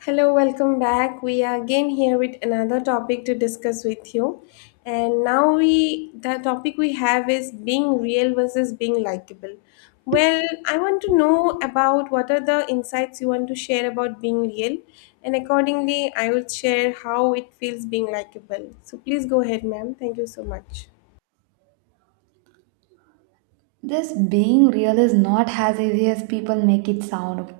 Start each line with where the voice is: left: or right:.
left: Hello, welcome back. We are again here with another topic to discuss with you. And now we the topic we have is being real versus being likable. Well, I want to know about what are the insights you want to share about being real, and accordingly, I will share how it feels being likable. So please go ahead, ma'am. Thank you so much.
right: This being real is not as easy as people make it sound.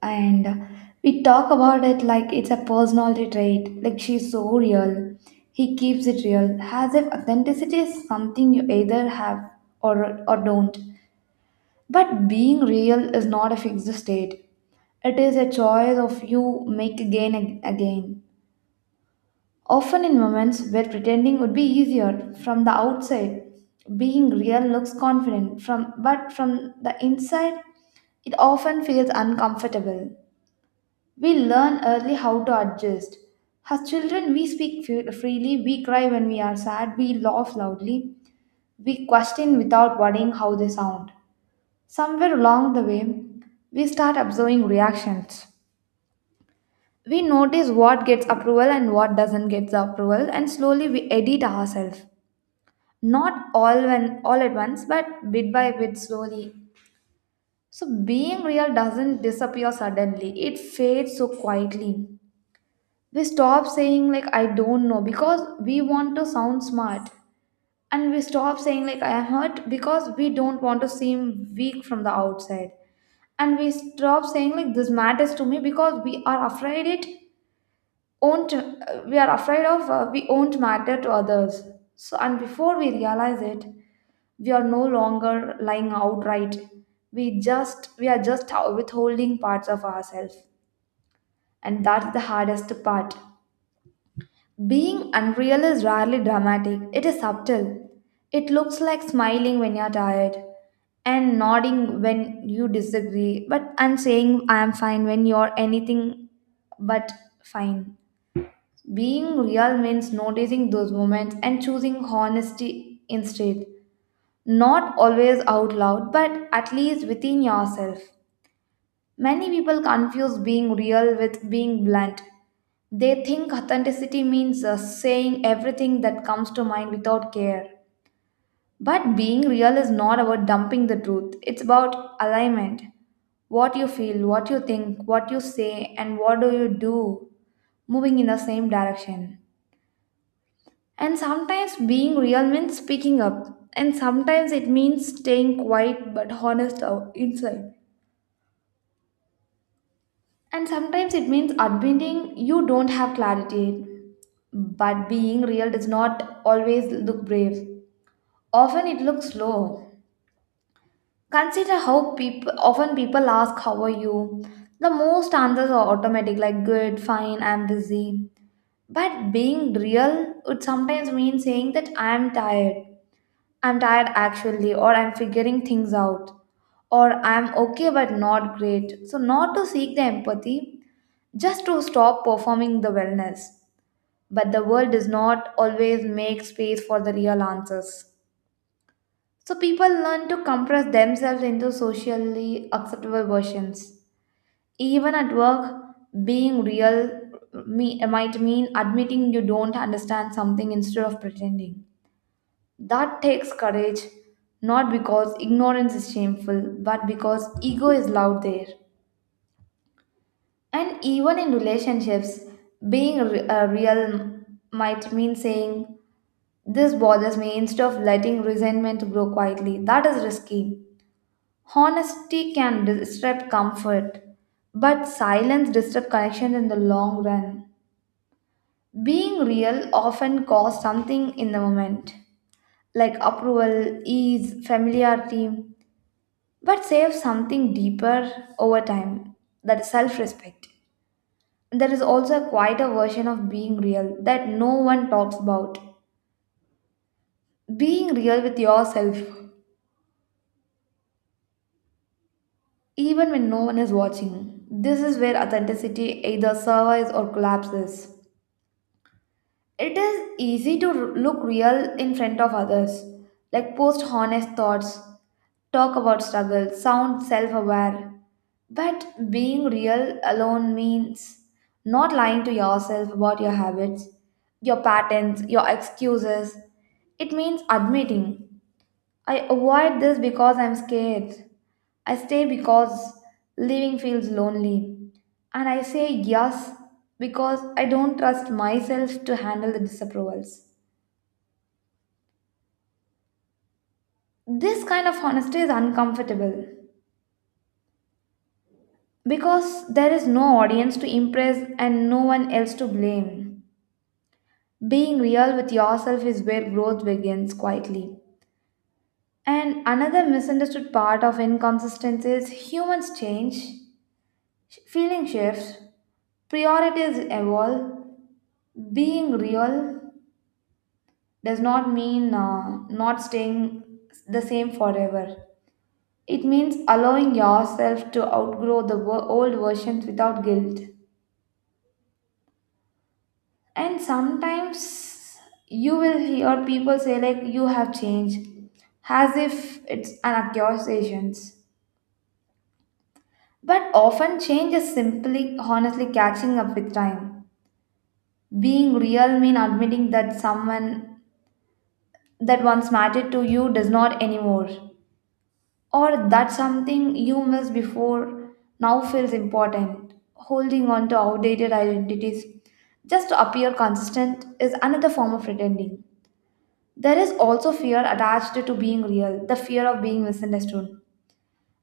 right: And we talk about it like it's a personality trait, like she's so real. He keeps it real, as if authenticity is something you either have or don't. But being real is not a fixed state, it is a choice of you make again and again. Often in moments where pretending would be easier from the outside, being real looks confident from but from the inside it often feels uncomfortable. We learn early how to adjust. As children, we speak freely, we cry when we are sad, we laugh loudly, we question without worrying how they sound. Somewhere along the way, we start observing reactions. We notice what gets approval and what doesn't get the approval, and slowly we edit ourselves. Not all when All at once, but bit by bit slowly. So being real doesn't disappear suddenly. It fades so quietly. We stop saying like I don't know because we want to sound smart. And we stop saying like I am hurt because we don't want to seem weak from the outside, and we stop saying like this matters to me because we are afraid it won't we are afraid of we won't matter to others. So, and before we realize it, we are no longer lying outright, we are just withholding parts of ourselves, and that's the hardest part. Being unreal is rarely dramatic, it is subtle. It looks like smiling when you're tired, and nodding when you disagree, but and saying I am fine when you're anything but fine. Being real means noticing those moments and choosing honesty instead. Not always out loud, but at least within yourself. Many people confuse being real with being blunt. They think authenticity means saying everything that comes to mind without care. But being real is not about dumping the truth, it's about alignment. What you feel, what you think, what you say, and what do you do moving in the same direction. And sometimes being real means speaking up. And sometimes it means staying quiet but honest inside. And sometimes it means admitting you don't have clarity. But being real does not always look brave. Often it looks slow. Consider how people often people ask how are you? The most answers are automatic like good, fine, I'm busy. But being real would sometimes mean saying that I'm tired. I'm tired actually, or I'm figuring things out, or I'm okay but not great. So, not to seek the empathy, just to stop performing the wellness. But the world does not always make space for the real answers. So, people learn to compress themselves into socially acceptable versions. Even at work, being real might mean admitting you don't understand something instead of pretending. That takes courage, not because ignorance is shameful, but because ego is loud there. And even in relationships, being real might mean saying, this bothers me, instead of letting resentment grow quietly. That is risky. Honesty can disrupt comfort, but silence disrupts connection in the long run. Being real often costs something in the moment, like approval, ease, familiarity, but save something deeper over time, that is self respect. There is also quite a version of being real that no one talks about. Being real with yourself, even when no one is watching. This is where authenticity either survives or collapses. It is easy to look real in front of others, like post honest thoughts, talk about struggle, sound self aware. But being real alone means not lying to yourself about your habits, your patterns, your excuses. It means admitting, I avoid this because I'm scared. I stay because leaving feels lonely. And I say yes because I don't trust myself to handle the disapprovals. This kind of honesty is uncomfortable because there is no audience to impress and no one else to blame. Being real with yourself is where growth begins quietly. And another misunderstood part of inconsistency is humans change, feeling shifts, priorities evolve, being real does not mean not staying the same forever. It means allowing yourself to outgrow the old versions without guilt. And sometimes you will hear people say, like, you have changed, as if it's an accusation. But often, change is simply honestly catching up with time. Being real means admitting that someone that once mattered to you does not anymore, or that something you missed before now feels important. Holding on to outdated identities just to appear consistent is another form of pretending. There is also fear attached to being real, the fear of being misunderstood.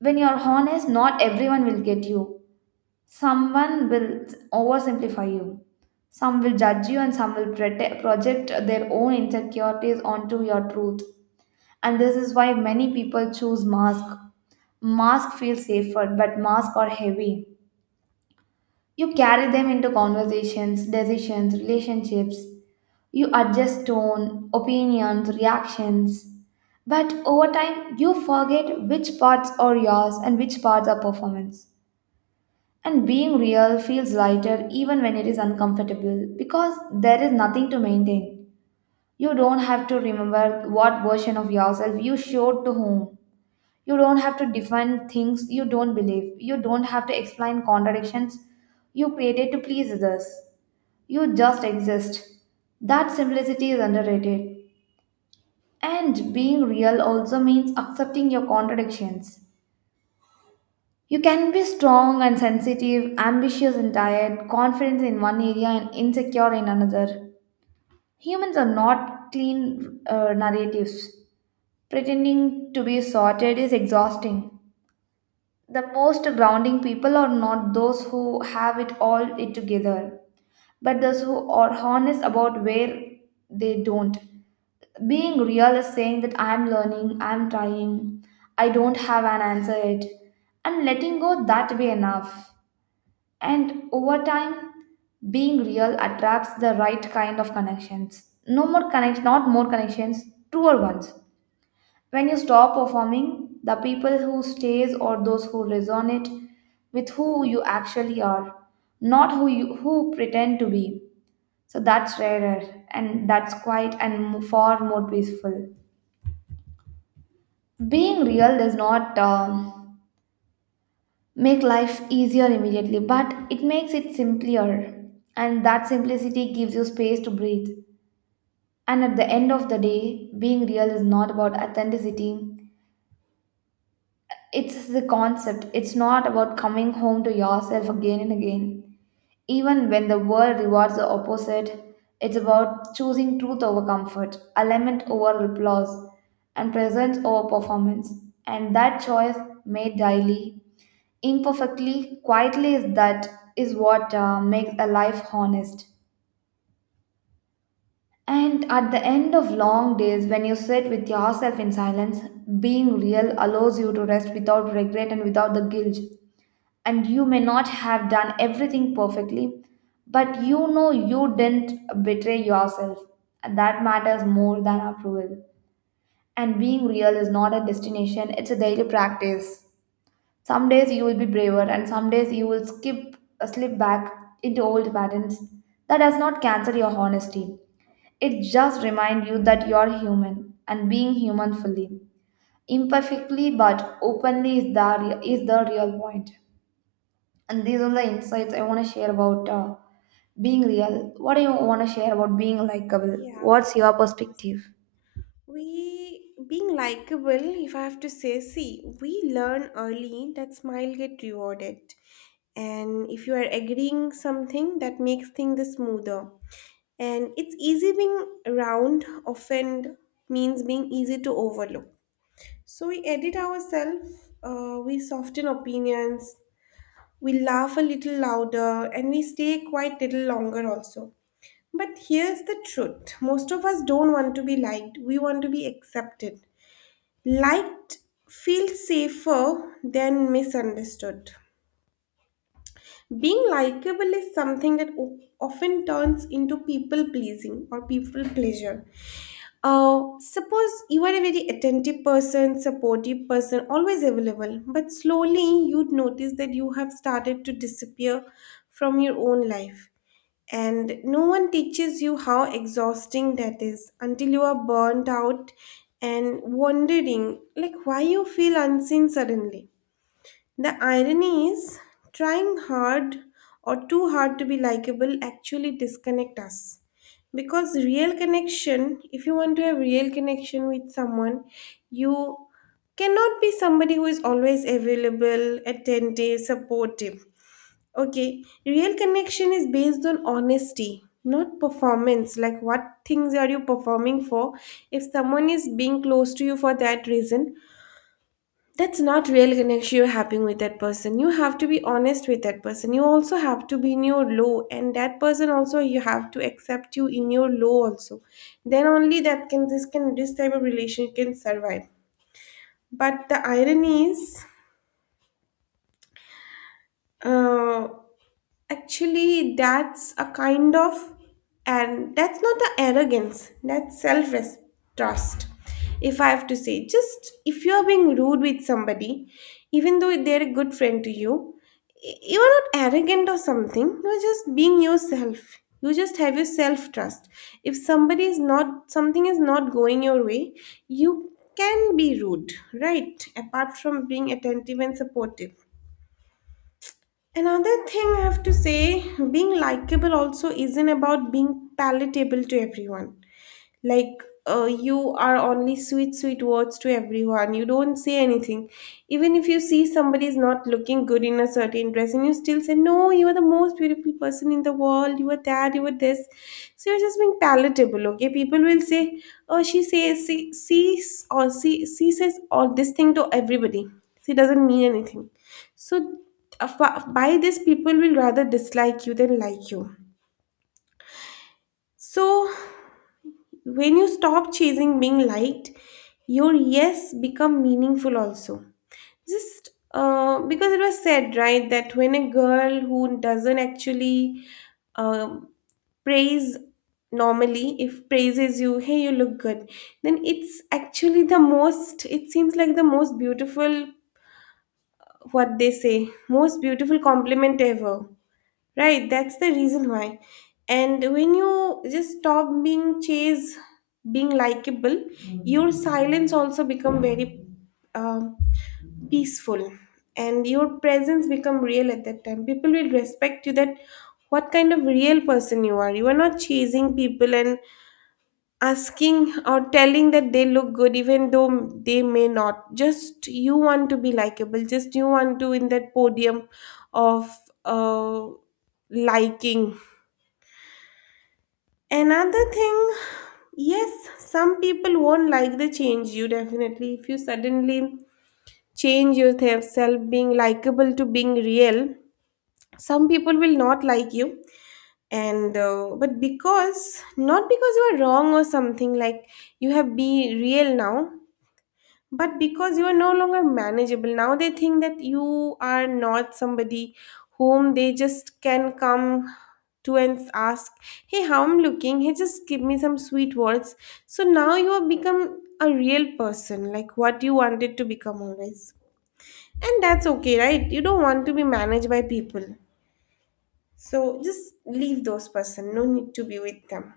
right: When you're honest, not everyone will get you. Someone will oversimplify you. Some will judge you, and some will project their own insecurities onto your truth, and this is why many people choose mask. Mask feel safer, but masks are heavy. You carry them into conversations, decisions, relationships. You adjust tone, opinions, reactions, but over time you forget which parts are yours and which parts are performance. And being real feels lighter even when it is uncomfortable, because there is nothing to maintain. You don't have to remember what version of yourself you showed to whom. You don't have to defend things you don't believe. You don't have to explain contradictions you created to please others. You just exist. That simplicity is underrated. And being real also means accepting your contradictions. You can be strong and sensitive, ambitious and tired, confident in one area and insecure in another. Humans are not clean narratives. Pretending to be sorted is exhausting. The most grounding people are not those who have it all it together, but those who are honest about where they don't. Being real is saying that I'm learning, I'm trying, I don't have an answer yet, and letting go that way enough. And over time, being real attracts the right kind of connections. Not more connections, truer ones. When you stop performing, the people who stays or those who resonate with who you actually are, not who pretend to be. So that's rarer, and that's quiet and far more peaceful. Being real does not make life easier immediately, but it makes it simpler. And that simplicity gives you space to breathe. And at the end of the day, being real is not about authenticity, it's the concept. It's not about coming home to yourself again and again. Even when the world rewards the opposite, it's about choosing truth over comfort, alignment over applause, and presence over performance. And that choice made daily, imperfectly, quietly, is what makes a life honest. And at the end of long days, when you sit with yourself in silence, being real allows you to rest without regret and without the guilt. And you may not have done everything perfectly, but you know you didn't betray yourself. And that matters more than approval. And being real is not a destination, it's a daily practice. Some days you will be braver, and some days you will skip slip back into old patterns. That does not cancel your honesty. It just reminds you that you are human, and being human fully, imperfectly but openly is the is the real point. And these are the insights I want to share about being real. What do you want to share about being likable?
left: Yeah.
right: What's your perspective?
left: We being likable, if I have to say, see, we learn early that smile get rewarded. And if you are agreeing something, that makes things the smoother. And it's easy being round, often means being easy to overlook. So we edit ourselves, we soften opinions, we laugh a little louder, and we stay quite little longer also. But here's the truth most of us don't want to be liked, we want to be accepted. Liked feels safer than misunderstood. Being likable is something that often turns into people pleasing or people pleasure. Suppose you are a very attentive person, supportive person, always available, but slowly you'd notice that you have started to disappear from your own life. And no one teaches you how exhausting that is until you are burnt out and wondering like why you feel unseen suddenly. The irony is trying hard or too hard to be likable actually disconnect us. Because real connection, if you want to have real connection with someone, you cannot be somebody who is always available, attentive, supportive. Okay, real connection is based on honesty, not performance. Like, what things are you performing for? If someone is being close to you for that reason, that's not real connection you're having with that person. You have to be honest with that person. You also have to be in your low, and that person also you have to accept you in your low also. Then only that can this type of relation can survive. But the irony is, uh, actually, that's a kind of, and that's not the arrogance, that's self trust. If I have to say, just if you are being rude with somebody, even though they're a good friend to you, you are not arrogant or something, you're just being yourself. You just have your self trust. If somebody is not, something is not going your way, you can be rude, right? Apart from being attentive and supportive. Another thing I have to say, being likable also isn't about being palatable to everyone, like, you are only sweet sweet words to everyone, you don't say anything even if you see somebody is not looking good in a certain dress and you still say, no, you are the most beautiful person in the world, you are that, you are this. So you're just being palatable. Okay, people will say, oh, she says, she sees, or she says all this thing to everybody, she doesn't mean anything. So, uh, by this people will rather dislike you than like you. So when you stop chasing being liked, your yes become meaningful also. Just because it was said, right, that when a girl who doesn't actually um, praise normally, if praises you, hey, you look good, then it's actually the most, it seems like the most beautiful, what they say, most beautiful compliment ever. Right, that's the reason why. And when you just stop being chased, being likable, your silence also become very um, peaceful, and your presence become real at that time. People will respect you that what kind of real person you are. You are not chasing people and asking or telling that they look good even though they may not, just you want to be likable, just you want to in that podium of uh, liking. Another thing, yes, some people won't like the change. You, definitely, if you suddenly change yourself being likable to being real, some people will not like you. And but because, not because you are wrong or something, like you have be real now. But because you are no longer manageable, now they think that you are not somebody whom they just can come to and ask, hey, how I'm looking? Hey, just give me some sweet words. So now you have become a real person, like what you wanted to become always. And that's okay, right? You don't want to be managed by people. So just leave those person. No need to be with them.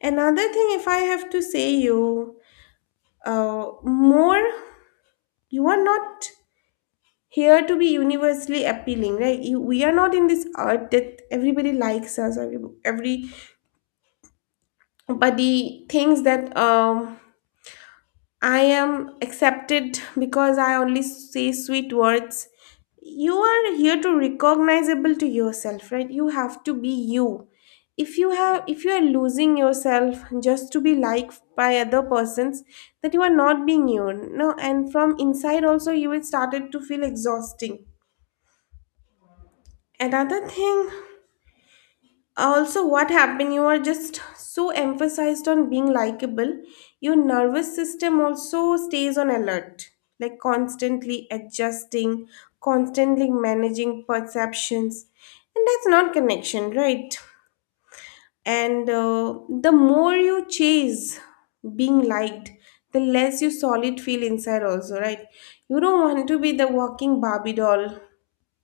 left: Another thing, if I have to say you, more, you are not here to be universally appealing, right? We are not in this art that everybody likes us or every- everybody thinks that, I am accepted because I only say sweet words. You are here to recognizable to yourself, right? You have to be you. If you have, if you are losing yourself just to be liked by other persons, that you are not being you, no, and from inside also you will started to feel exhausting. Another thing, also what happened, you are just so emphasized on being likable, your nervous system also stays on alert, like constantly adjusting, constantly managing perceptions, and that's not connection, right? And the more you chase being liked, the less you solid feel inside also, right? You don't want to be the walking barbie doll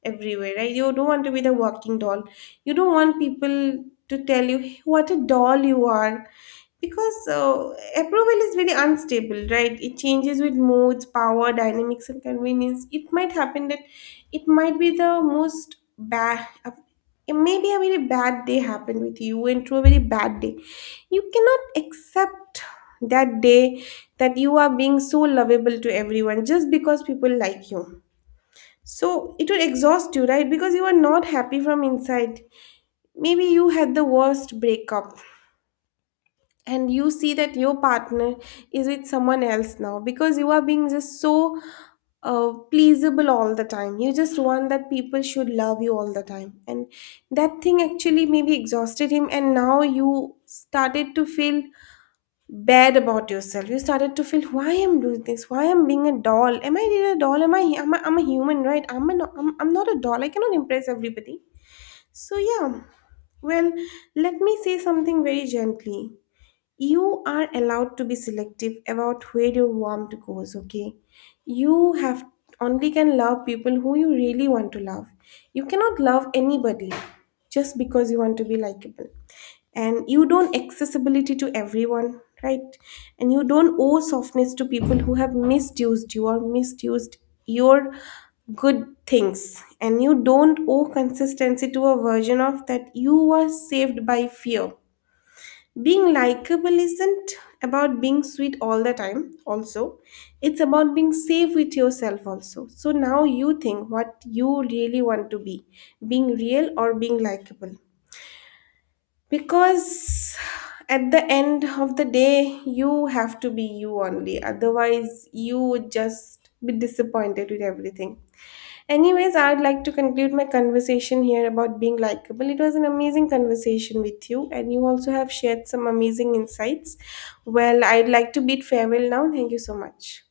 left: everywhere, right? You don't want to be the walking doll. You don't want people to tell you, "Hey, what a doll you are," because, approval is very unstable, right? It changes with moods, power, dynamics, and convenience. It might happen that it might be the most bad. Uh, maybe a very bad day happened with you, you went through a very bad day. You cannot accept that day that you are being so lovable to everyone just because people like you, so it will exhaust you, right? Because you are not happy from inside. Maybe you had the worst breakup and you see that your partner is with someone else now because you are being just so pleasable all the time. You just want that people should love you all the time. And that thing actually maybe exhausted him, and now you started to feel bad about yourself, you started to feel why I'm doing this, why I'm being a doll, am I really a doll, am I I'm a human, right? I'm not a doll, I cannot impress everybody. So yeah. Well, let me say something very gently, you are allowed to be selective about where your warmth goes. Okay, you have only can love people who you really want to love. You cannot love anybody just because you want to be likable. And you don't accessibility to everyone, right? And you don't owe softness to people who have misused you or misused your good things. And you don't owe consistency to a version of that you were saved by fear. Being likable isn't about being sweet all the time, also. It's about being safe with yourself, also. So now you think what you really want to be, being real or being likable. Because at the end of the day, you have to be you only. Otherwise, you would just be disappointed with everything. Anyways, I'd like to conclude my conversation here about being likable. It was an amazing conversation with you, and you also have shared some amazing insights. Well, I'd like to bid farewell now. Thank you so much.